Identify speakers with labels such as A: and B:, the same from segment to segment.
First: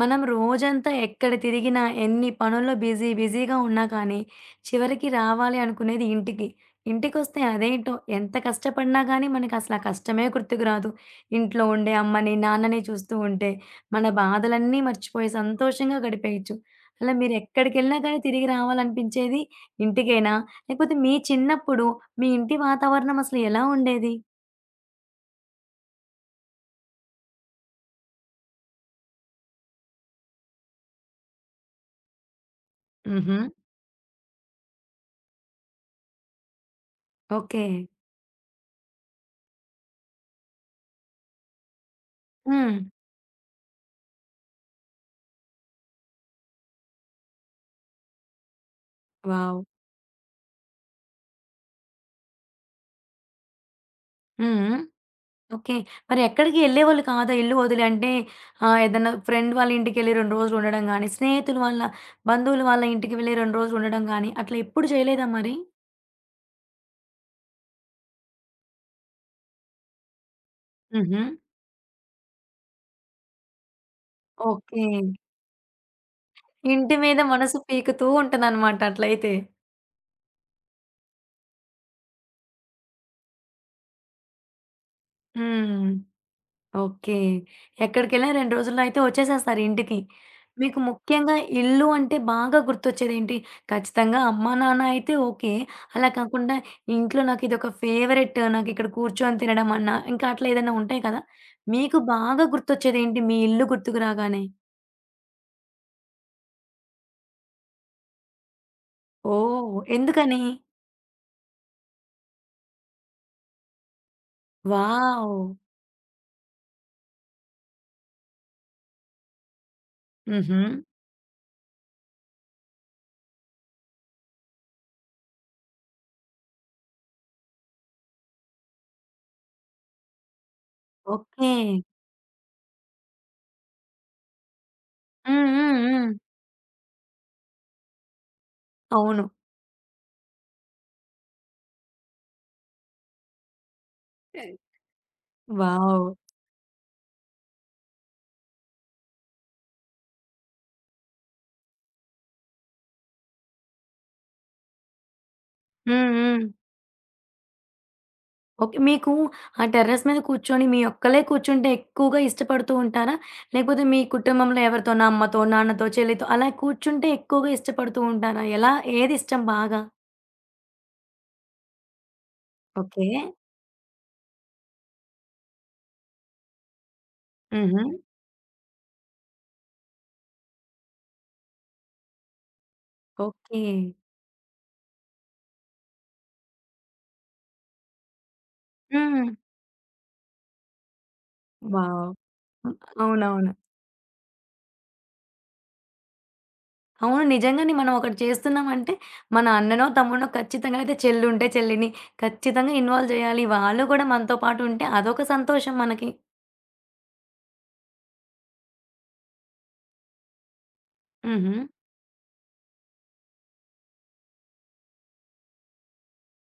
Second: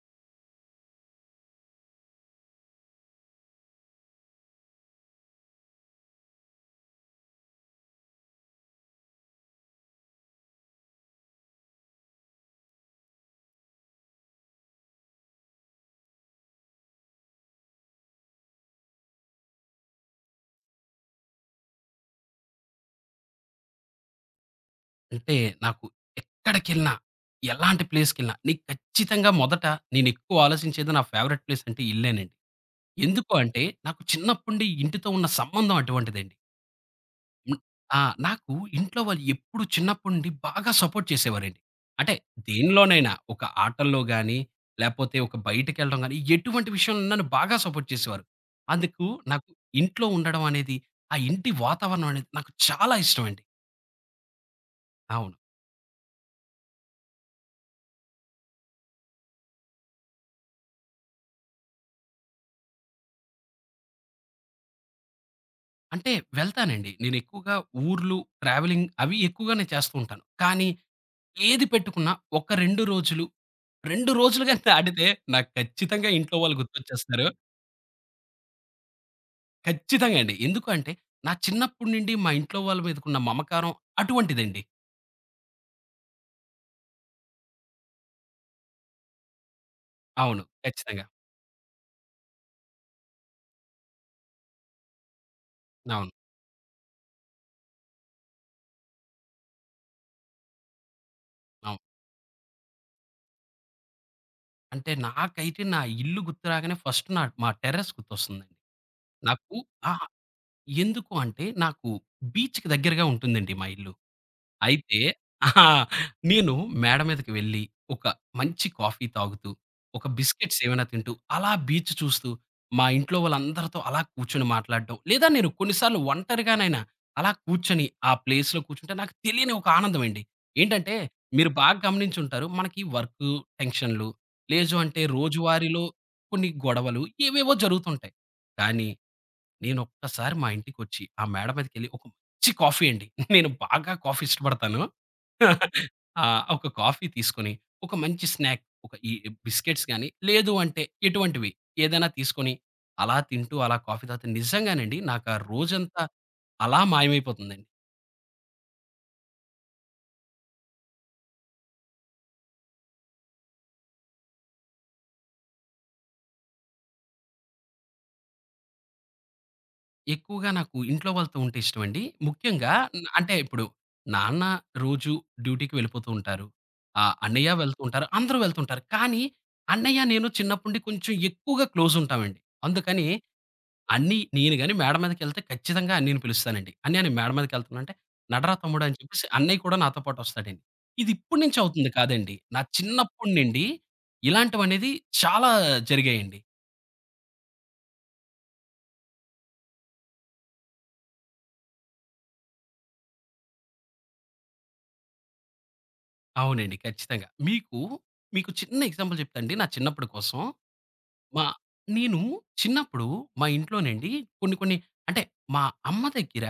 A: మనం రోజంతా ఎక్కడ తిరిగినా, ఎన్ని పనుల్లో బిజీగా ఉన్నా కానీ, చివరికి రావాలి అనుకునేది ఇంటికి. ఇంటికొస్తే అదేంటో ఎంత కష్టపడినా గానీ, మనకసల ఆ కష్టమే గుర్తుకు రాదు. ఇంట్లో ఉండే అమ్మని, నాన్నని చూస్తూ ఉంటే, మన బాధలన్నీ మర్చిపోయి సంతోషంగా గడిపేయొచ్చు. అలా మీరెక్కడికెళ్ళినా కానీ తిరిగి రావాలనిపించేది ఇంటికేనా? లేకపోతే మీ చిన్నప్పుడు మీ ఇంటి వాతావరణం అసలు ఎలా ఉండేది?
B: అంటే నాకు ఎక్కడికెళ్ళినా, ఎలాంటి ప్లేస్‌కెళ్ళినా నీకు ఖచ్చితంగా మొదట నేనెక్కువ ఆలోచించేది నా ఫేవరెట్ ప్లేస్ అంటే ఇల్లేనండి. ఎందుకు
A: హుహు.
B: అంటే నాకు చిన్నప్పుండి ఇంటితో ఉన్న సంబంధం అటువంటిదండి. హ్మ్.
A: ఓకే.
B: ఆ! నాకు ఇంట్లో వాళ్ళు ఎప్పుడు చిన్నప్పుండి బాగా సపోర్ట్ చేసేవారండి. అంటే
A: హ్మ్.
B: దేనిలోనైనా ఒక ఆటల్లో గాని, లేపోతే ఒక బయటికెళ్ళడం గాని ఎటువంటి విషయంలో నన్ను బాగా సపోర్ట్ చేసేవారు. అందుకు నాకు
A: వావ్!
B: ఇంట్లో ఉండడం అనేది, ఆ ఇంటి వాతావరణం అనేది నాకు చాలా ఇష్టమండి.
A: హ్మ్. హ్మ్.
B: అవును.
A: ఓకే. మరి ఎక్కడికి ఎళ్ళేవాళ్ళు కాదా ఇల్లు వదిలి? అంటే ఏదన్నా ఫ్రెండ్ వాళ్ళ ఇంటికెళ్ళి 2 రోజులు ఉండడం గానీ, స్నేహితులు వాళ్ళ బంధువులు వాళ్ళ ఇంటికి వెళ్ళి 2 రోజులు ఉండడం గానీ, అట్లా ఎప్పుడు చేయలేదా మరి?
B: అంటే వెళ్తానండి. నేనెక్కువగా ఊర్లు, ట్రావెలింగ్ అవి ఎక్కువగానే చేస్తూ ఉంటాను. కానీ
A: హుహు.
B: ఏది పెట్టుకున్నా ఒక 2 రోజులు, 2 రోజులు గాని
A: ఓకే.
B: దాటితే నాకు ఖచ్చితంగా ఇంట్లో వాళ్ళు
A: ఇంటి మీద
B: గుర్తొచ్చేస్తారు.
A: మనసు పీకుతూ ఉంటదనమాట అట్లయితే.
B: ఖచ్చితంగా అండి. ఎందుకు అంటే నా చిన్నప్పటి నుండి మా ఇంట్లో వాళ్ళ మీదకున్న మమకారం అటువంటిదండి.
A: హ్మ్. ఓకే. ఎక్కడికెళ్ళినా 2 రోజుల్లో అయితే వచ్చేసేస్తారు ఇంటికి.
B: అవును.
A: మీకు
B: ఖచ్చితంగా.
A: ముఖ్యంగా ఇల్లు అంటే బాగా గుర్తొచ్చేదేంటి? ఖచ్చితంగా అమ్మా, నాన్న అయితే ఓకే. అలా
B: అవును.
A: కాకుండా ఇంట్లో నాకిదొక ఫేవరెట్, నాకిక్కడ కూర్చొని తినడం అన్నా, ఇంకా అట్లా ఏదైనా ఉంటాయి కదా!
B: అవును.
A: మీకు బాగా గుర్తొచ్చేదేంటి మీ ఇల్లు గుర్తుకు రాగానే?
B: అంటే నాకైతే నా ఇల్లు గుర్తు రాగానే ఫస్ట్ నా మా టెర్రస్ గుర్తొస్తుందండి. నాకు
A: ఓహ్!
B: ఆ!
A: ఎందుకని?
B: ఎందుకు అంటే నాకు బీచ్‌కి దగ్గరగా ఉంటుందండి మా ఇల్లు. అయితే
A: వావ్!
B: ఆహా, నేను మేడ మీదకి వెళ్ళి, ఒక మంచి కాఫీ తాగుతూ, ఒక
A: హుహు.
B: బిస్కెట్స్ ఏమైనా తింటూ, అలా బీచ్ చూస్తూ, మా ఇంట్లో వాళ్ళందరితో అలా కూర్చొని మాట్లాడడం, లేదా నేను కొన్నిసార్లు ఒంటరిగానైనా అలా కూర్చొని, ఆ ప్లేస్‌లో కూర్చుంటే నాకు తెలియని ఒక ఆనందం అండి. ఏంటంటే,
A: ఓకే.
B: మీరు బాగా గమనించుంటారు. మనకి వర్కు టెన్షన్‌లు, లేదు అంటే
A: హ్మ్. హ్మ్.
B: రోజువారీలో
A: హ్మ్.
B: కొన్ని గొడవలు ఏవేవో జరుగుతుంటాయి. కానీ,
A: అవును.
B: నేనొక్కసారి మా ఇంటికొచ్చి, ఆ మేడ మీదకెళ్ళి ఒక మంచి కాఫీ అండి. నేను బాగా కాఫీ ఇష్టపడతాను.
A: వావ్!
B: ఆ! ఒక కాఫీ తీసుకొని, ఒక మంచి స్నాక్ ఒక ఈ బిస్కెట్స్ గాని, లేదు అంటే ఎటువంటివి ఏదైనా తీసుకొని, అలా తింటూ, అలా కాఫీ తాగుతూ నిజంగానండి నాకా రోజంతా
A: హ్మ్. హ్మ్.
B: అలా మాయమైపోతుందండి.
A: ఓకే. మీకు ఆ టెర్రస్ మీద కూర్చొని మీ ఒక్కలే కూర్చుంటే ఎక్కువగా ఇష్టపడుతూ ఉంటారా? లేకపోతే మీ కుటుంబంలో ఎవరితోనో అమ్మతో, నాన్నతో, చెల్లితో అలా కూర్చుంటే ఎక్కువగా ఇష్టపడుతూ ఉంటారా? ఎలా ఏది ఇష్టం బాగా?
B: ఎక్కువగా నాకు ఇంట్లో వాళ్ళతో ఉంటే ఇష్టమండి. ముఖ్యంగా
A: ఓకే.
B: అంటే ఇప్పుడు నాన్న రోజు డ్యూటీకి వెళ్ళిపోతూ ఉంటారు. అన్నయ్య వెళ్తూ
A: హుహు.
B: ఉంటారు. అందరూ వెళ్తుంటారు. కానీ అన్నయ్య, నేను చిన్నప్పటి నుండి కొంచెం ఎక్కువగా క్లోజ్ ఉంటామండి. అందుకని
A: ఓకే.
B: అన్నీ నేను గాని మేడ మీదకెళ్తే ఖచ్చితంగా అన్నయ్యని పిలుస్తానండి. "అన్నయ్య నేను మేడ మీదకెళ్తున్నా" అంటే, "నడరా తమ్ముడు" అని చెప్పేసి
A: హ్మ్.
B: అన్నయ్య కూడా నాతో పాటొస్తాడండి. ఇది ఇప్పటి నుంచి అవుతుంది
A: వావ్!
B: కాదండి. నా
A: హ్మ్.
B: చిన్నప్పటి
A: అవునవును.
B: నుండి ఇలాంటివనేది చాలా జరిగాయండి.
A: అవును. నిజంగానే మనం ఒకటి చేస్తున్నామంటే మన అన్ననో, తమ్ముడినో ఖచ్చితంగా అయితే చెల్లుంటే చెల్లిని ఖచ్చితంగా ఇన్వాల్వ్ చేయాలి. వాళ్ళు కూడా మనతో పాటు ఉంటే అదొక సంతోషం మనకి.
B: అవునండి. ఖచ్చితంగా. మీకు చిన్న ఎగ్జాంపుల్ చెప్తా అండి నా చిన్నప్పుడు కోసం. మా
A: హుహు.
B: నేను చిన్నప్పుడు మా ఇంట్లోనండి కొన్ని కొన్ని అంటే మా అమ్మ దగ్గర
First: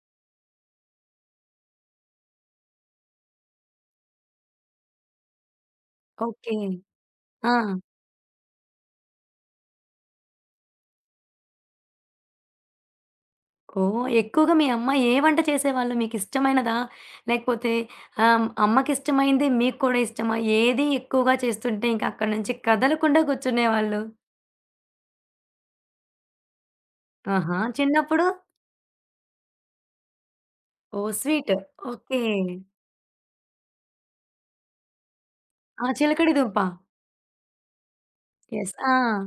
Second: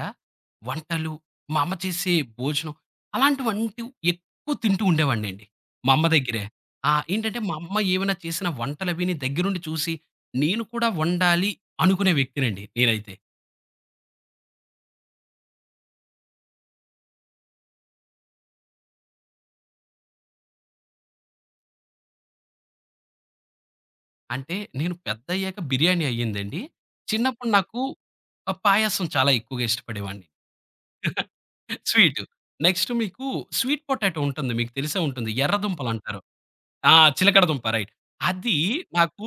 B: వంటలు, మా అమ్మ చేసే భోజనం అలాంటివంటివి ఎక్కువ తింటూ ఉండేవాడినండి. మా అమ్మ దగ్గరే.
A: ఓకే.
B: ఏంటంటే మా
A: ఆ!
B: అమ్మ ఏమైనా చేసిన వంటలవిని దగ్గరుండి చూసి, నేను కూడా వండాలి అనుకునే వ్యక్తినండి నేనైతే.
A: ఓహ్! ఎక్కువగా మీ అమ్మ ఏ వంట చేసేవాళ్ళు? మీకిష్టమైనదా? లేకపోతే అమ్మకిష్టమైంది మీకు కూడా ఇష్టమా? ఏది ఎక్కువగా చేస్తుంటే ఇంక అక్కడి నుంచి కదలకుండా కూర్చునేవాళ్ళు?
B: అంటే నేను పెద్దయ్యాక బిర్యానీ అయ్యిందండి. చిన్నప్పుడు
A: ఆహా!
B: నాకు
A: చిన్నప్పుడు?
B: పాయాసం చాలా ఎక్కువగా ఇష్టపడేవాడిని.
A: Oh! Sweet. Okay.
B: Sweet. Next మీకు స్వీట్ పొటాటో ఉంటుంది. మీకు తెలిసే ఉంటుంది.
A: ఆ!
B: ఎర్రదుంపలంటారు.
A: చిలకడ దుంప.
B: ఆ! చిలకడ దుంప రైట్. అది
A: యెస్. ఆ!
B: నాకు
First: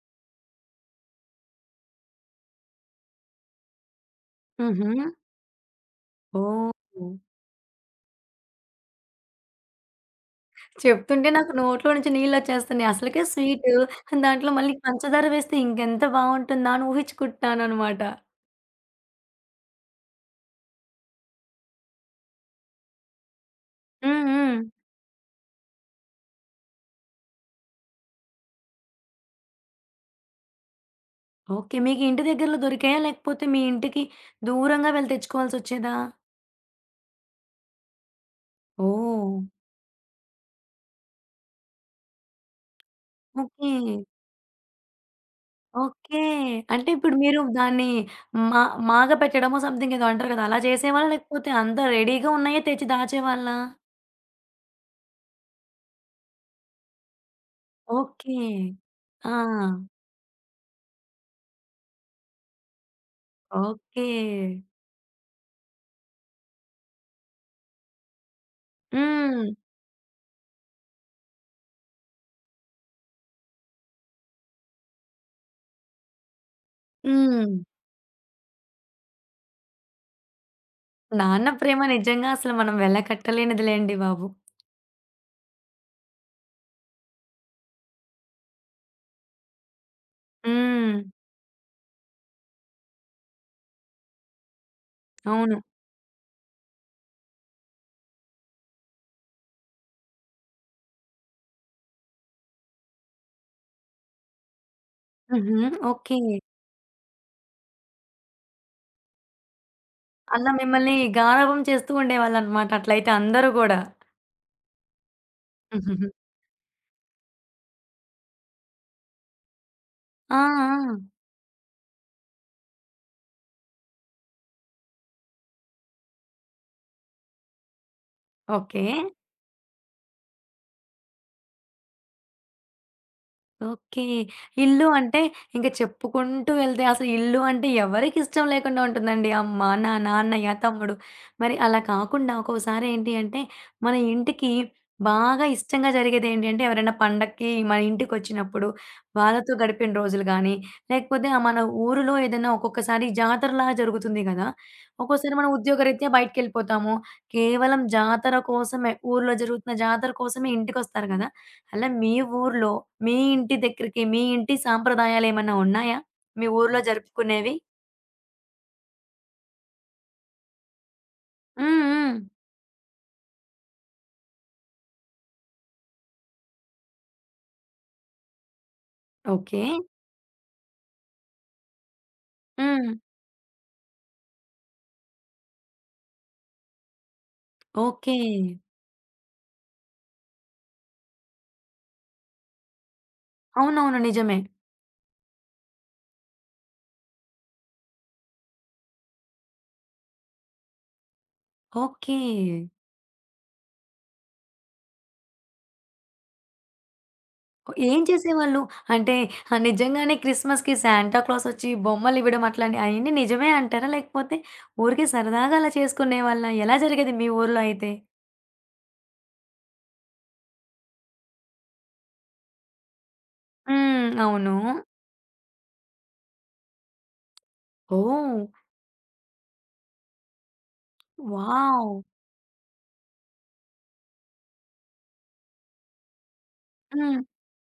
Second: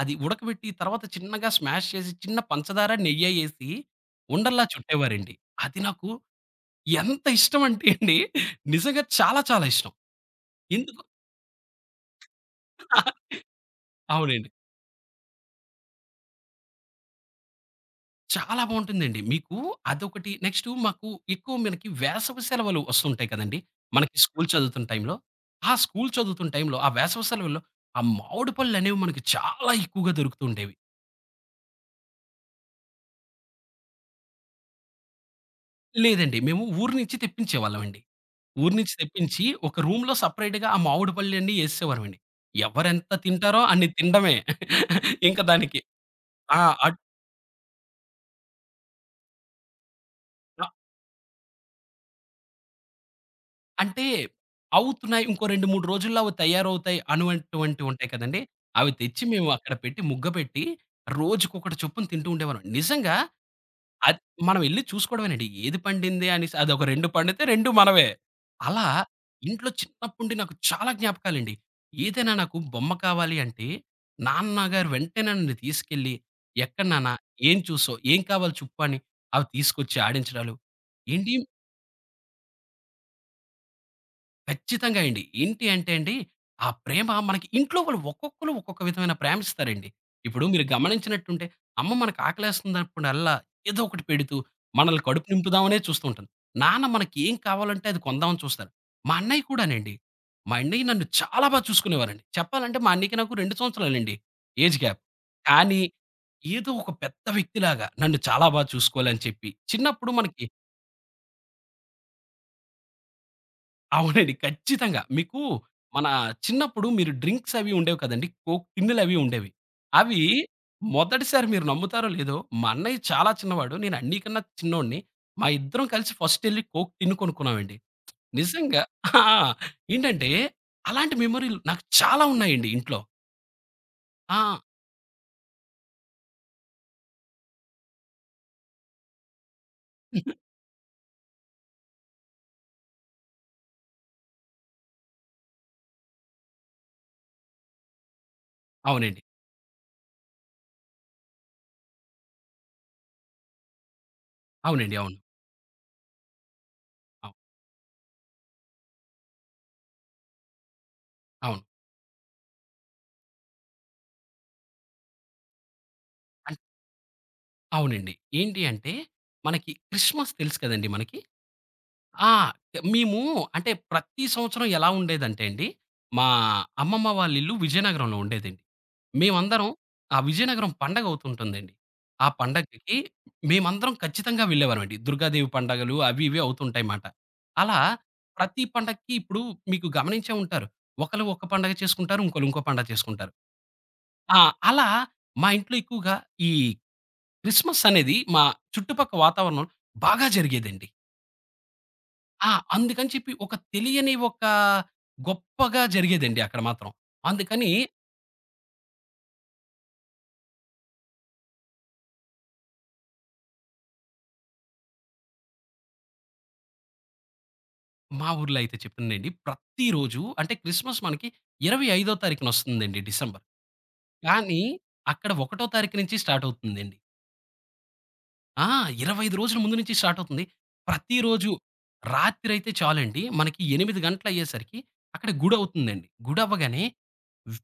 B: అది ఉడకబెట్టి తర్వాత చిన్నగా స్మాష్ చేసి చిన్న పంచదార, నెయ్యేసి ఉండల్లా
A: హుహు.
B: చుట్టేవారండి. అది నాకు
A: ఓహ్!
B: ఎంత ఇష్టమంటే అండి నిజంగా చాలా చాలా ఇష్టం. ఎందుకు
A: చెప్తుంటే నాకు నోట్లో నుంచి నీళ్ళొచ్చేస్తున్నాయి. అసలకే స్వీటు,
B: అవునండి.
A: దాంట్లో మళ్ళీ పంచదార వేస్తే ఇంకెంత బావుంటుందా అని ఊహించుకుంటున్నాననమాట.
B: చాలా బావుంటుందండి. అదొకటి నెక్స్టు మాకు ఎక్కువ మనకి వేసవి సెలవులు వస్తుంటాయి కదండీ! మనకి
A: హ్మ్.
B: స్కూల్
A: హ్మ్.
B: చదువుతున్న టైంలో. ఆ స్కూల్ చదువుతున్న టైంలో ఆ వేసవి సెలవుల్లో ఆ మామిడి పళ్ళనేవి మనకి చాలా ఎక్కువగా దొరుకుతూ ఉండేవి.
A: ఓకే. మీకు ఇంటి దగ్గరలో దొరికాయా? లేకపోతే మీ ఇంటికి దూరంగా వెళ్లి తెచ్చుకోవాల్సొచ్చేదా?
B: లేదండి. మేము ఊరు నుంచి తెప్పించేవాళ్ళమండి. ఊరు నుంచి
A: ఓహ్!
B: తెప్పించి ఒక రూమ్‌లో సెపరేట్‌గా ఆ మామిడి పళ్ళన్నీ ఏసేసేవారమండి. ఎవరెంత తింటారో
A: ఓకే.
B: అన్ని తినడమే. ఇంక దానికి
A: ఓకే.
B: ఆ!
A: అంటే
B: అట్
A: ఇప్పుడు మీరు దాన్ని మా మాగపెట్టడమో సంథింగ్ ఏదో అంటారు కదా! అలా
B: అ
A: చేసేవాళ్ళా? లేకపోతే అంతా రెడీగా ఉన్నాయే తెచ్చి దాచేవాళ్ళా?
B: అంటే అవుతున్నాయి. ఇంకో 2, 3 రోజుల్లో అవి తయారవుతాయి అనేటువంటివి ఉంటాయి
A: ఓకే.
B: కదండీ! అవి తెచ్చి
A: ఆ!
B: మేము అక్కడ పెట్టి ముగ్గ పెట్టి రోజుకొకటి చొప్పున తింటూ ఉండేవాళ్ళం. నిజంగా
A: ఓకే.
B: అద్ మనం ఎళ్లి చూసుకోవడమేనండి. ఏది పండింది అనేసి అదొక 2 పండితే 2 మనవే. అలా
A: హ్మ్.
B: ఇంట్లో చిన్నప్పుండి నాకు చాలా జ్ఞాపకాలండి. ఏదైనా నాకు బొమ్మ కావాలి అంటే, నాన్నగారు వెంటనే నన్ను తీసుకెళ్ళి, "ఎక్కడ నాన్న?
A: హ్మ్.
B: ఏం చూసావు? ఏం కావాలి చెప్పు" అని అవి తీసుకొచ్చి ఆడించడాలు. "ఏంటి
A: నాన్న ప్రేమ నిజంగా అసలు మనం వెల్లకట్టలేనిదిలేండి బాబు.
B: ఖచ్చితంగా అండి. ఏంటి అంటే అండి, ఆ ప్రేమ మనకి ఇంట్లో వాళ్ళు ఒక్కొక్కళ్ళు ఒక్కొక్క విధమైన ప్రేమిస్తారండి. ఇప్పుడు మీరు
A: హ్మ్.
B: గమనించినట్టుంటే, అమ్మ మనకు ఆకలేస్తుందనుకున్నల్లా ఏదో ఒకటి పెడుతూ, మనల్ని కడుపు
A: అవును.
B: నింపుదామనే చూస్తూ ఉంటుంది. నాన్న మనకి ఏం కావాలంటే అది కొందామని చూస్తారు. మా అన్నయ్య కూడానండి. మా అన్నయ్య నన్ను చాలా బాగా చూసుకునేవారండి. చెప్పాలంటే మా అన్నయ్యకి నాకు 2 సంవత్సరాలండి ఏజ్ గ్యాప్.
A: హుహు.
B: కానీ,
A: ఓకే.
B: ఏదో ఒక పెద్ద వ్యక్తిలాగా నన్ను చాలా బాగా చూసుకోవాలని చెప్పి, చిన్నప్పుడు మనకి
A: అలా మిమ్మల్ని గారాబం చేస్తూ ఉండేవాళ్ళనమాట అట్లయితే అందరూ గూడా.
B: అవునండి. ఖచ్చితంగా. మీకు మన చిన్నప్పుడు మీరు డ్రింక్స్ అవి ఉండేవి కదండీ! కోక్ టిన్నులవి ఉండేవి. అవి
A: ఆ! ఆ!
B: మొదటిసారి మీరు నమ్ముతారో లేదో మా అన్నయ్య చాలా చిన్నవాడు. నేను అన్నికన్నా చిన్నోడిని. మా ఇద్దరం కలిసి ఫస్ట్ ఎళ్లి కోక్ టిన్ను కొనుక్కున్నామండి. నిజంగా
A: ఓకే.
B: ఆ! ఏంటంటే అలాంటి మెమోరీలు నాకు చాలా ఉన్నాయండి ఇంట్లో.
A: ఓకే.
B: ఆ!
A: ఇల్లు అంటే ఇంక చెప్పుకుంటూ వెళ్తే అసలు ఇల్లు అంటే ఎవరికిష్టం లేకుండా ఉంటుందండి. అమ్మ, నాన్న, అన్నయ్య, తమ్ముడు. మరి అలా కాకుండా ఒక్కోసారి ఏంటి అంటే మన ఇంటికి బాగా ఇష్టంగా జరిగేదేంటి అంటే ఎవరైనా పండక్కి మన ఇంటికొచ్చినప్పుడు
B: అవునండి.
A: వాళ్ళతో గడిపిన రోజులు గానీ, లేకపోతే మన ఊరిలో ఏదైనా ఒక్కొక్కసారి జాతరలా జరుగుతుంది గదా!
B: అవునండి. అవును.
A: ఒక్కోసారి మనం ఉద్యోగరీత్యా బయటికెళ్ళిపోతాము.
B: అవును.
A: కేవలం జాతర కోసమే ఊర్లో జరుగుతున్న జాతర కోసమే ఇంటికొస్తారు గదా!
B: అవును.
A: అలా మీ ఊర్లో, మీ ఇంటి దగ్గరికి, మీ ఇంటి సాంప్రదాయాలేమన్నా ఉన్నాయా? మీ
B: అన్
A: ఊర్లో జరుపుకునేవి?
B: అవునండి. ఏంటి అంటే మనకి క్రిస్మస్ తెలుసు కదండీ మనకి!
A: హ్మ్. హ్మ్.
B: ఆ! మేము అంటే ప్రతి సంవత్సరం ఎలా ఉండేదంటే అండి, మా అమ్మమ్మ వాళ్ళ ఇల్లు విజయనగరంలో ఉండేదండి.
A: ఓకే.
B: మేమందరం ఆ విజయనగరం పండగ అవుతుంటుందండి. ఆ
A: హ్మ్.
B: పండగకి మేమందరం ఖచ్చితంగా వెళ్ళేవారమండి. దుర్గాదేవి పండగలు అవి ఇవి అవుతుంటాయి మాట. అలా
A: ఓకే.
B: ప్రతి పండక్కి ఇప్పుడు మీకు గమనించే ఉంటారు. ఒకళ్ళు ఒక పండగ చేసుకుంటారు. ఇంకోళ్ళు ఇంకో పండగ చేసుకుంటారు.
A: అవునవును. నిజమే.
B: ఆ! అలా మా ఇంట్లో ఎక్కువగా ఈ క్రిస్మస్ అనేది మా చుట్టుపక్క వాతావరణంలో బాగా జరిగేదండి.
A: ఓకే.
B: ఆ! అందుకని చెప్పి ఒక తెలియని ఒక గొప్పగా జరిగేదండి అక్కడ మాత్రం. అందుకని
A: ఏం చేసేవాళ్ళు? అంటే నిజంగానే క్రిస్మస్‌కి శాంటా క్లాసొచ్చి బొమ్మలివ్వడం అట్లాంటి అయన్నీ నిజమే అంటారా? లేకపోతే ఊరికే సరదాగా అలా చేసుకునేవాళ్ళా? ఎలా జరిగేది మీ ఊర్లో అయితే?
B: మా ఊర్లో అయితే చెప్పండండి ప్రతిరోజు అంటే క్రిస్మస్ మనకి 25 తారీఖునొస్తుందండి డిసెంబర్.
A: హ్మ్. అవును.
B: కానీ అక్కడ 1 తారీఖు నుంచి స్టార్ట్ అవుతుందండి.
A: ఓహ్!
B: ఆ! 25 రోజుల ముందు నుంచి స్టార్ట్ అవుతుంది. ప్రతిరోజు
A: వావ్!
B: రాత్రయితే చాలండి మనకి 8 గంటలయ్యేసరికి అక్కడ గుడవుతుందండి. గుడవ్వగానే
A: హ్మ్.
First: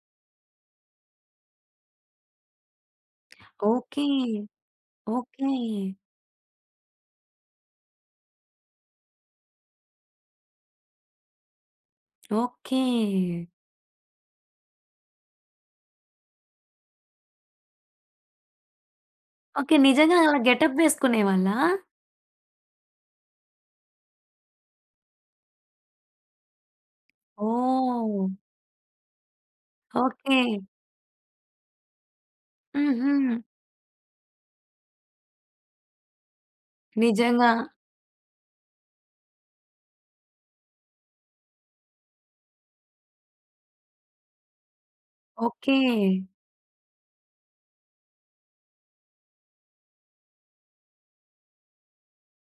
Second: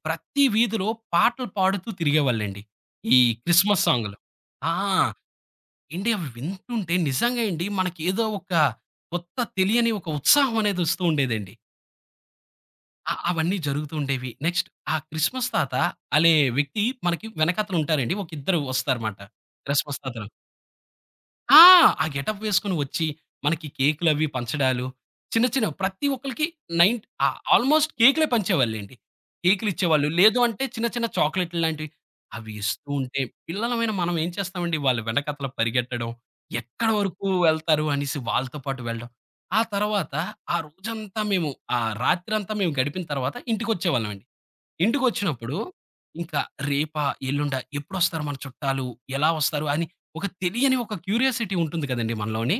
B: ప్రతి వీధిలో పాటలు పాడుతూ తిరిగేవాళ్ళండి. ఈ క్రిస్మస్
A: ఓకే.
B: సాంగులు. ఆ!
A: ఓకే.
B: ఏండి అవి వింటుంటే నిజంగా అండి మనకేదో ఒక కొత్త తెలియని ఒక ఉత్సాహం అనేది వస్తూ ఉండేదండి.
A: ఓకే.
B: అవన్నీ జరుగుతూ ఉండేవి. నెక్స్ట్ ఆ క్రిస్మస్ తాత అలే వ్యక్తి మనకి వెనకాతల ఉంటారండి. ఒక ఇద్దరు వస్తారమాట.
A: ఓకే.
B: క్రిస్మస్
A: నిజంగా
B: తాతలు.
A: అలా గెటప్ వేసుకునేవాళ్ళా?
B: ఆ! ఆ గెటప్ వేసుకొని వచ్చి, మనకి కేకులవి పంచడాలు, చిన్న చిన్న ప్రతి ఒక్కళ్ళకి నైన్ ఆ! Almost
A: oh!
B: కేకులే పంచేవాళ్ళండి. కేకులిచ్చేవాళ్ళు.
A: ఓకే.
B: లేదు అంటే చిన్న చిన్న చాక్లెట్లు లాంటివి అవి ఇస్తూ ఉంటే,
A: హుహు.
B: పిల్లలమైన మనం ఏం చేస్తామండి వాళ్ళ వెనకతల పరిగెట్టడం, ఎక్కడి వరకు
A: నిజంగా.
B: వెళ్తారు అనేసి వాళ్ళతో పాటు వెళ్ళడం. ఆ తర్వాత ఆ రోజంతా మేము ఆ రాత్రంతా మేము గడిపిన తర్వాత ఇంటికొచ్చేవాళ్ళమండి. ఇంటికొచ్చినప్పుడు
A: ఓకే.
B: ఇంకా రేపా? ఎల్లుండా? ఎప్పుడొస్తారు మన చుట్టాలు? ఎలా వస్తారు? అని ఒక తెలియని ఒక క్యూరియాసిటీ ఉంటుంది కదండీ మనలోని.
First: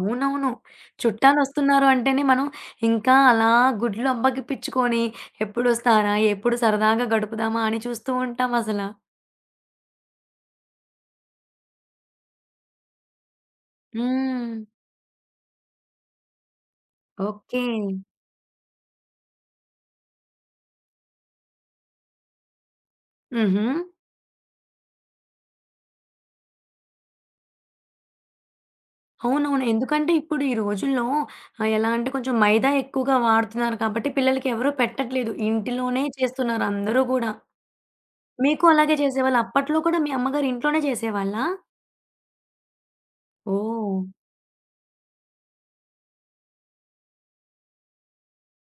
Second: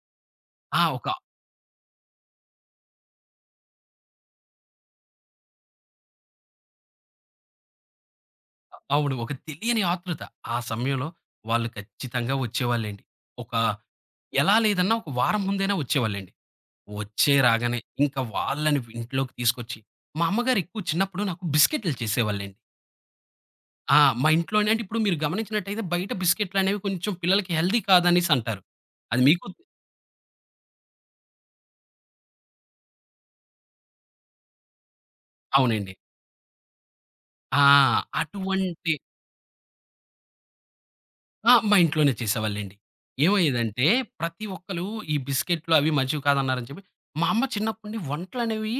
A: అవునవును.
B: ఆ! ఒక
A: చుట్టాలొస్తున్నారు అంటేనే మనం ఇంకా అలా గుడ్లు అప్పగిపించుకొని ఎప్పుడొస్తారా? ఎప్పుడు సరదాగా గడుపుదామా? అని చూస్తూ ఉంటామసల.
B: అవును. ఒక తెలియని ఆతృత. ఆ సమయంలో వాళ్ళు ఖచ్చితంగా వచ్చేవాళ్ళండి. ఒక
A: హ్మ్.
B: ఎలా లేదన్నా ఒక వారం ముందైనా వచ్చేవాళ్ళండి. వచ్చే
A: ఓకే.
B: రాగానే ఇంకా వాళ్ళని ఇంట్లోకి తీసుకొచ్చి మా అమ్మగారు ఎక్కువ చిన్నప్పుడు నాకు బిస్కెట్‌లు చేసేవాళ్ళండి.
A: హుహు.
B: ఆ! మా ఇంట్లోనే అంటే ఇప్పుడు మీరు గమనించినట్టయితే బయట బిస్కెట్‌లనేవి కొంచెం పిల్లలకి హెల్తీ కాదనేసి అంటారు. అది మీకు
A: అవునవును. ఎందుకంటే ఇప్పుడు ఈ రోజుల్లో ఎలా అంటే కొంచెం మైదా ఎక్కువగా వాడుతున్నారు కాబట్టి పిల్లలకి ఎవరు పెట్టట్లేదు.
B: అవునండి.
A: ఇంటిలోనే చేస్తున్నారు అందరూ గూడా.
B: ఆ!
A: మీకు
B: అటువంటి
A: అలాగే చేసేవాళ్ళా? అప్పట్లో కూడా మీ అమ్మగారు ఇంట్లోనే చేసేవాళ్ళా?
B: ఆ! మా ఇంట్లోనే చేసేవాళ్ళండి. ఏమయ్యేదంటే
A: ఓహ్!
B: ప్రతి ఒక్కళ్ళు ఈ బిస్కెట్‌లు అవి మంచివి కాదన్నారని చెప్పి, మా అమ్మ చిన్నప్పటి నుండి వంటలనేవి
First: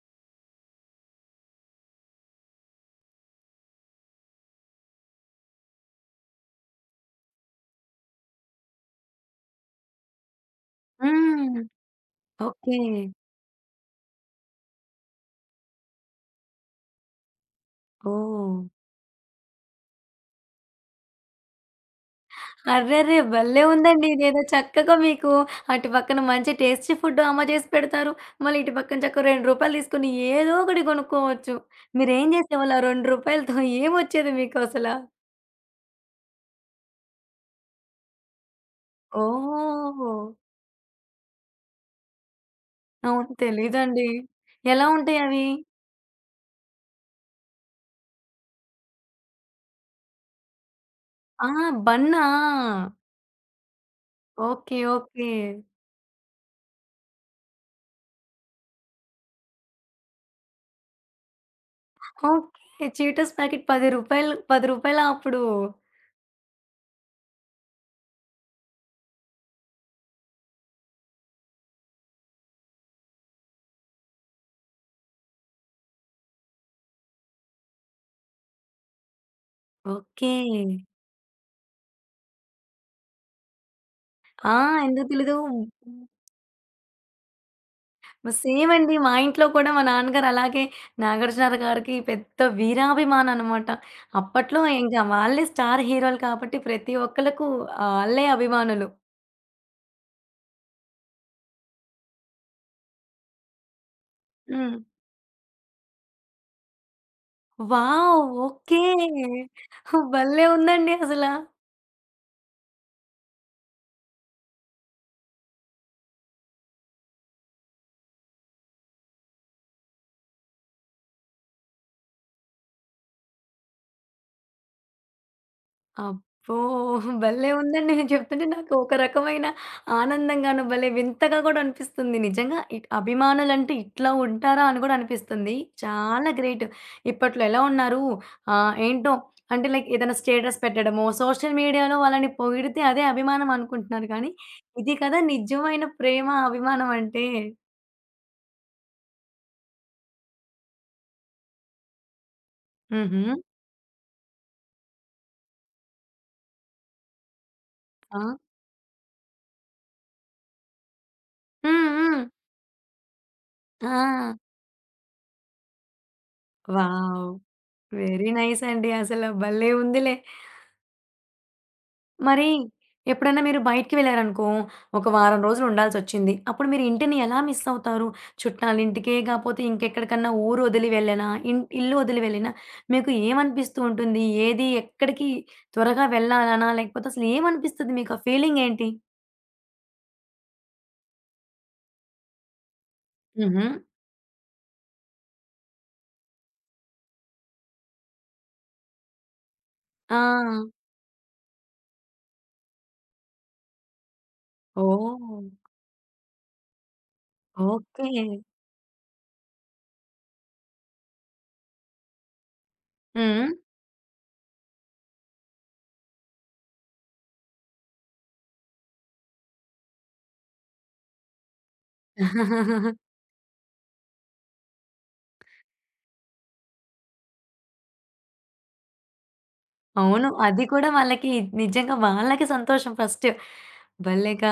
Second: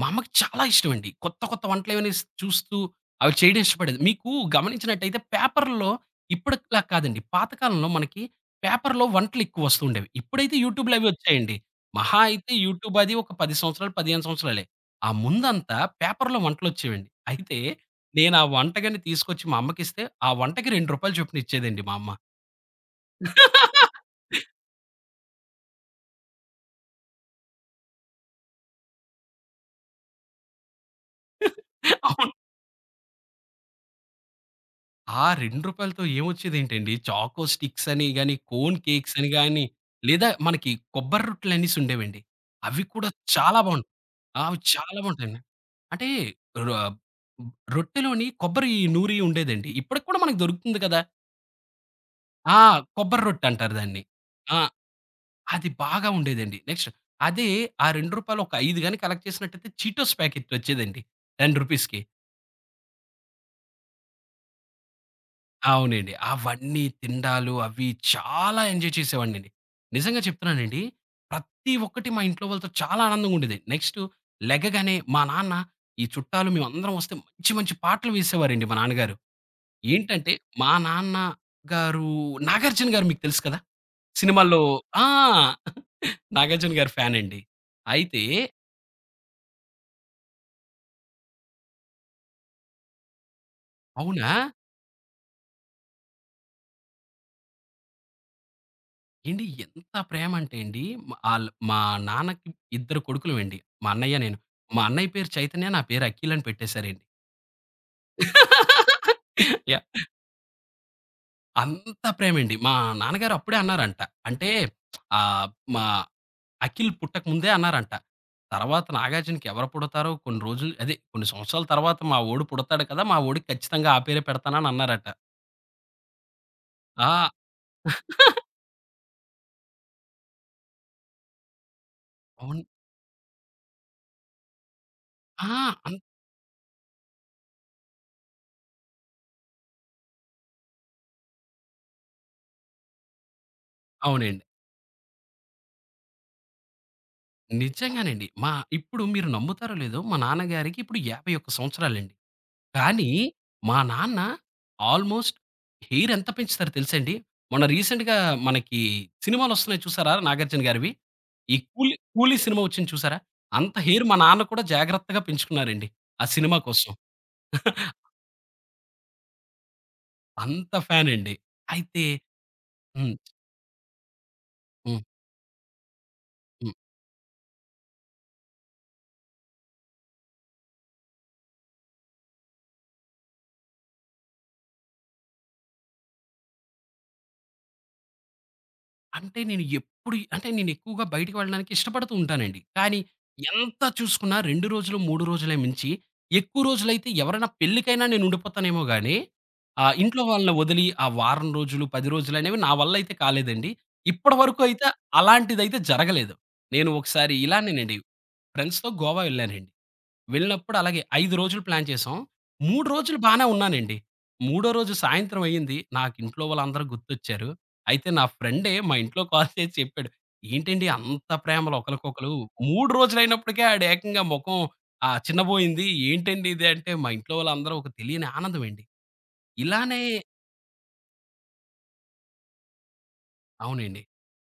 B: మా అమ్మకి చాలా ఇష్టమండి. కొత్త కొత్త వంటలేవని స్ చూస్తూ అవి చేయడం ఇష్టపడేది. మీకు గమనించినట్టయితే పేపర్‌లో ఇప్పటిలా కాదండి. పాతకాలంలో మనకి పేపర్‌లో వంటలు ఎక్కువ వస్తుండేవి. ఇప్పుడైతే యూట్యూబ్‌లు అవి వచ్చాయండి.
A: హ్మ్.
B: మహా అయితే
A: ఓకే.
B: యూట్యూబ్ అది ఒక 10 సంవత్సరాలు, 15 సంవత్సరాలే. ఆ ముందంతా పేపర్‌లో వంటలొచ్చేవండి. అయితే నేను ఆ
A: ఓహ్!
B: వంటకాన్ని తీసుకొచ్చి మా అమ్మకిస్తే, ఆ వంటకి రూ. 2 చొప్పున ఇచ్చేదండి మా అమ్మ.
A: అర్రెర్రే! భలే ఉందండి. ఇదేదో చక్కగా మీకు అటు పక్కన మంచి టేస్టీ ఫుడ్ అమ్మ చేసి పెడతారు. మళ్ళీ ఇటు పక్కన చక్కగా రూ. 2 తీసుకొని ఏదో ఒకటి కొనుక్కోవచ్చు. మీరేం
B: అవును.
A: చేసేవాళ్ళు ఆ రూ. 2తో ఏమొచ్చేది మీకు అసలా?
B: ఆ రూ. 2తో ఏమొచ్చేదేంటండి, చాకో స్టిక్స్ అని గాని, కోన్ కేక్స్ అని గాని,
A: ఓహ్!
B: లేదా మనకి కొబ్బరి రొట్టెలనేసి ఉండేవండి. అవి కూడా
A: అవును.
B: చాలా బావుం
A: తెలీదండి.
B: ఆ! అవి
A: ఎలా
B: చాలా బావుంటాయండి.
A: ఉంటాయవి?
B: అంటే ర రొట్టెలోని కొబ్బరి నూరి ఉండేదండి. ఇప్పటికి కూడా మనకు దొరుకుతుంది కదా!
A: ఆ! బన్నా?
B: ఆ! కొబ్బరి రొట్టెంటారు దాన్ని. ఆ!
A: ఓకే. ఓకే.
B: అది బాగా ఉండేదండి. నెక్స్ట్ అదే ఆ రూ. 2 ఒక 5 గాని కలెక్ట్ చేసినట్టయితే చీటోస్ ప్యాకెటొచ్చేదండి. రూ. 10కి.
A: ఓకే. చీటోస్ ప్యాకెట్ రూ. 10 రూ. 10 అప్పుడు.
B: అవునండి. అవన్నీ తినడాలు అవి చాలా ఎంజాయ్ చేసేవాడినండి. నిజంగా చెప్తున్నానండి. ప్రతి ఒక్కటి మా ఇంట్లో వాళ్ళతో చాలా ఆనందంగా ఉండేది. నెక్స్ట్ లెగగానే మా నాన్న ఈ చుట్టాలు మేమందరం వస్తే మంచి మంచి పాటలు వేసేవారండి మా నాన్నగారు.
A: ఓకే.
B: ఏంటంటే మా నాన్న గారు 'నాగార్జున' గారు మీకు తెలుసు కదా!
A: ఆ!
B: సినిమాల్లో ఆ!
A: ఎందుకు తెలీదు.
B: 'నాగార్జున' గారి ఫ్యానండి. అయితే
A: సేమ్ అండి. మా ఇంట్లో కూడా మా నాన్నగారు అలాగే 'నాగార్జున' గారికి పెద్ద వీరాభిమాని అనమాట.
B: అవునా!
A: అప్పట్లో ఇంకా వాళ్ళే స్టార్ హీరోలు కాబట్టి ప్రతి ఒక్కళ్ళకు ఆళ్ళే అభిమానులు.
B: ఏండి ఎంత ప్రేమ అంటే అండి మ ఆళ్ళు మా నాన్నకి ఇద్దరు కొడుకులమండి. మా అన్నయ్య, నేను.
A: హ్మ్.
B: మా అన్నయ్య పేరు చైతన్య. నా పేరు అఖిల్ అని పెట్టేసారండి.
A: వావ్! ఓకే.
B: యాహ్!
A: భలే ఉందండి అసల.
B: అంత ప్రేమండి. మా నాన్నగారు అప్పుడే అన్నారంట. అంటే ఆహ్, మా అఖిల్ పుట్టక ముందే అన్నారంట. తర్వాత నాగార్జునకి ఎవరు పుడతారో కొన్ని రోజులు అదే కొన్ని సంవత్సరాల తర్వాత మా వోడు పుడతాడు కదా! మా వోడికి ఖచ్చితంగా ఆ పేరే పెడతానని అన్నారట.
A: అబ్బో!
B: ఆ!
A: భలే ఉందండి. నేను చెప్తుంటే నాకు ఒక రకమైన ఆనందంగాను, భలే వింతగా గూడా అనిపిస్తుంది. నిజంగా
B: అవును.
A: ఇట్ అభిమానులంటే ఇట్లా ఉంటారా? అని గూడా
B: ఆ!
A: అనిపిస్తుంది.
B: అన్
A: చాలా గ్రేట్. ఇప్పట్లో ఎలా ఉన్నారు? ఏంటో అంటే లైక్ ఏదైనా స్టేటస్ పెట్టడమో, సోషల్ మీడియాలో వాళ్ళని పొగిడితే అదే అభిమానం అనుకుంటున్నారు కానీ,
B: అవునండి.
A: ఇది కదా నిజమైన ప్రేమ, అభిమానం అంటే.
B: నిజంగానండి. ఇప్పుడు మీరు నమ్ముతారో లేదో మా నాన్నగారికి ఇప్పుడు 51 సంవత్సరాలండి. కానీ
A: హుహు.
B: మా నాన్న ఆల్‌మోస్ట్ హెయిర్ ఎంత పెంచుతారో తెలుసా అండి? మొన్న రీసెంట్‌గా
A: ఆ!
B: మనకి సినిమాలొస్తున్నాయి చూసారా 'నాగార్జున' గారివి? ఈ
A: హ్మ్. హ్మ్.
B: 'కూలీ' సినిమా వచ్చింది చూసారా? అంత హెయిర్ మా నాన్న
A: ఆ!
B: కూడా జాగ్రత్తగా పెంచుకున్నారండి. ఆ సినిమా కోసం.
A: వావ్! వెరీ నైస్ అండి. అసలు భలే ఉందిలే.
B: అంత ఫ్యానండి. అయితే
A: మరి
B: హ్మ్.
A: ఎప్పుడైనా మీరు బయటికి వెళ్లారనుకో,
B: హ్మ్.
A: ఒక వారం రోజులు ఉండాల్సొచ్చింది. అప్పుడు మీరు ఇంటిని ఎలా మిస్ అవుతారు? చుట్టాలింటికే కాపోతే ఇంకెక్కడికన్నా ఊరు వదిలి వెళ్ళినా, ఇల్లు వదిలి వెళ్ళినా మీకు ఏమనిపిస్తూ ఉంటుంది? ఏది ఎక్కడికి త్వరగా వెళ్ళాలనా? లేకపోతే అసలు ఏమనిపిస్తది మీకు? ఆ ఫీలింగ్ ఏంటి?
B: అంటే నేను ఎప్పుడు అంటే నేను ఎక్కువగా బయటికి వెళ్ళడానికి ఇష్టపడుతూ ఉంటానండి. కానీ
A: హుహు.
B: ఎంత చూసుకున్నా 2 రోజులు, 3 రోజులే మించి ఎక్కువ రోజులైతే ఎవరైనా పెళ్ళికైనా నేను ఉండిపోతానేమో గానీ,
A: ఆ!
B: ఇంట్లో వాళ్ళని వదిలి ఆ వారం రోజులు, 10 రోజులనేవి నా వల్లైతే కాలేదండి. ఇప్పటి వరకు అయితే
A: ఓహ్!
B: అలాంటిదైతే జరగలేదు. నేను ఒకసారి ఇలానేనండి
A: ఓకే.
B: ఫ్రెండ్స్‌తో గోవా వెళ్ళానండి. వెళ్ళినప్పుడు అలాగే 5 రోజులు ప్లాన్ చేసాం. 3 రోజులు బానే
A: హ్మ్.
B: ఉన్నానండి. మూడో రోజు సాయంత్రం అయింది. నాకు ఇంట్లో వాళ్ళందరూ గుర్తొచ్చారు. అయితే నా ఫ్రెండే మా ఇంట్లో కాల్ చేసి చెప్పాడు. "ఏంటండి అంత ప్రేమలు ఒకళ్ళకొకళ్ళు 3 రోజులైనప్పటికే ఆడు ఏకంగా మొఖం చిన్నబోయింది. ఏంటండి ఇది" అంటే మా ఇంట్లో వాళ్ళందరూ ఒక తెలియని ఆనందం అండి. ఇలానే
A: అవును. అది కూడా వాళ్ళకి నిజంగా వాళ్ళకి సంతోషం ఫస్ట్.
B: అవునండి.
A: భలేగా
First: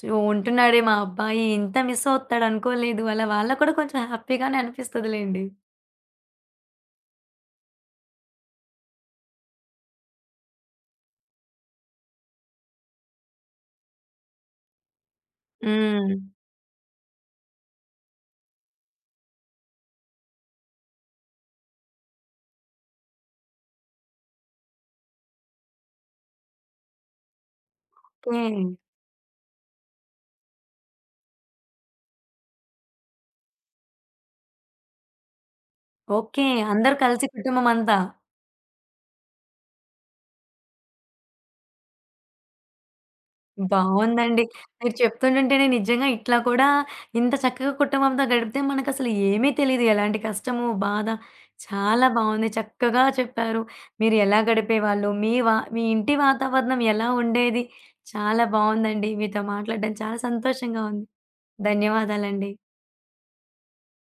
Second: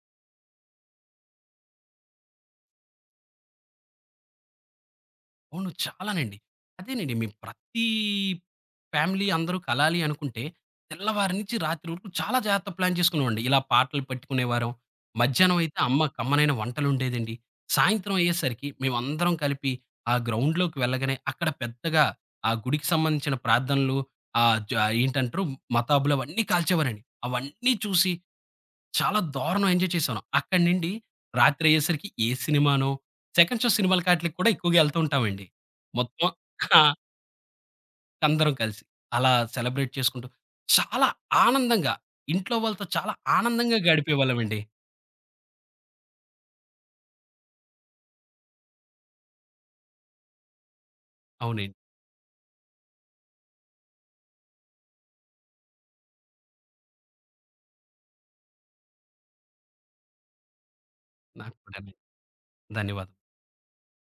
A: ఉంటున్నాడే మా అబ్బాయి, ఇంత మిస్ అవుతాడు అనుకోలేదు. అలా వాళ్ళకి కూడా కొంచెం హ్యాపీగానే అనిపిస్తదిలెండి.
B: అవును. చాలానండి. అదేనండి మేము ప్రతి ఫ్యామిలీ అందరూ కలాలి అనుకుంటే, తెల్లవారి నుంచి రాత్రి వరకు చాలా జాగ్రత్త ప్లాన్ చేసుకునేవాడిని. ఇలా పాటలు పెట్టుకునేవారం. మధ్యాహ్నం అయితే అమ్మ
A: హ్మ్.
B: కమ్మనైన వంటలొండేదండి. సాయంత్రం అయ్యేసరికి మేమందరం కలిపి ఆ గ్రౌండ్‌లోకి వెళ్ళగానే అక్కడ పెద్దగా ఆ గుడికి సంబంధించిన ప్రార్థనలు ఆహ్, జ ఏంటంటారు మతాబులు అవన్నీ కాల్చేవారండి. అవన్నీ చూసి
A: ఓకే.
B: చాలా దారుణం ఎంజాయ్ చేశాను. అక్కడి నుండి రాత్రి అయ్యేసరికి ఏ సినిమానో, సెకండ్ షో సినిమాలకి ఆటిలకి కూడా ఎక్కువగా ఎళ్తూ ఉంటామండి. మొత్తం
A: ఓకే.
B: ఆ!
A: అందరూ కలిసి కుటుంబం అంతా.
B: అందరం కలిసి. అలా సెలబ్రేట్ చేసుకుంటూ చాలా ఆనందంగా ఇంట్లో వాళ్ళతో చాలా ఆనందంగా
A: బావుందండి.
B: గడిపేవాళ్ళమండి.
A: మీరు చెప్తుంటుంటేనే నిజంగా ఇట్లా కూడా ఇంత చక్కగా కుటుంబంతో గడిపితే మనకసలు ఏమీ తెలీదు. ఎలాంటి కష్టము, బాధ
B: అవునండి.
A: చాలా బావుంది. చక్కగా చెప్పారు. మీరు ఎలా గడిపేవాళ్ళు, మీ మీ ఇంటి వాతావరణం ఎలా ఉండేది? చాలా బావుందండి. మీతో మాట్లాడడం చాలా సంతోషంగా ఉంది.
B: నాకు కూడానండి.
A: ధన్యవాదాలండి.
B: ధన్యవాదాలు.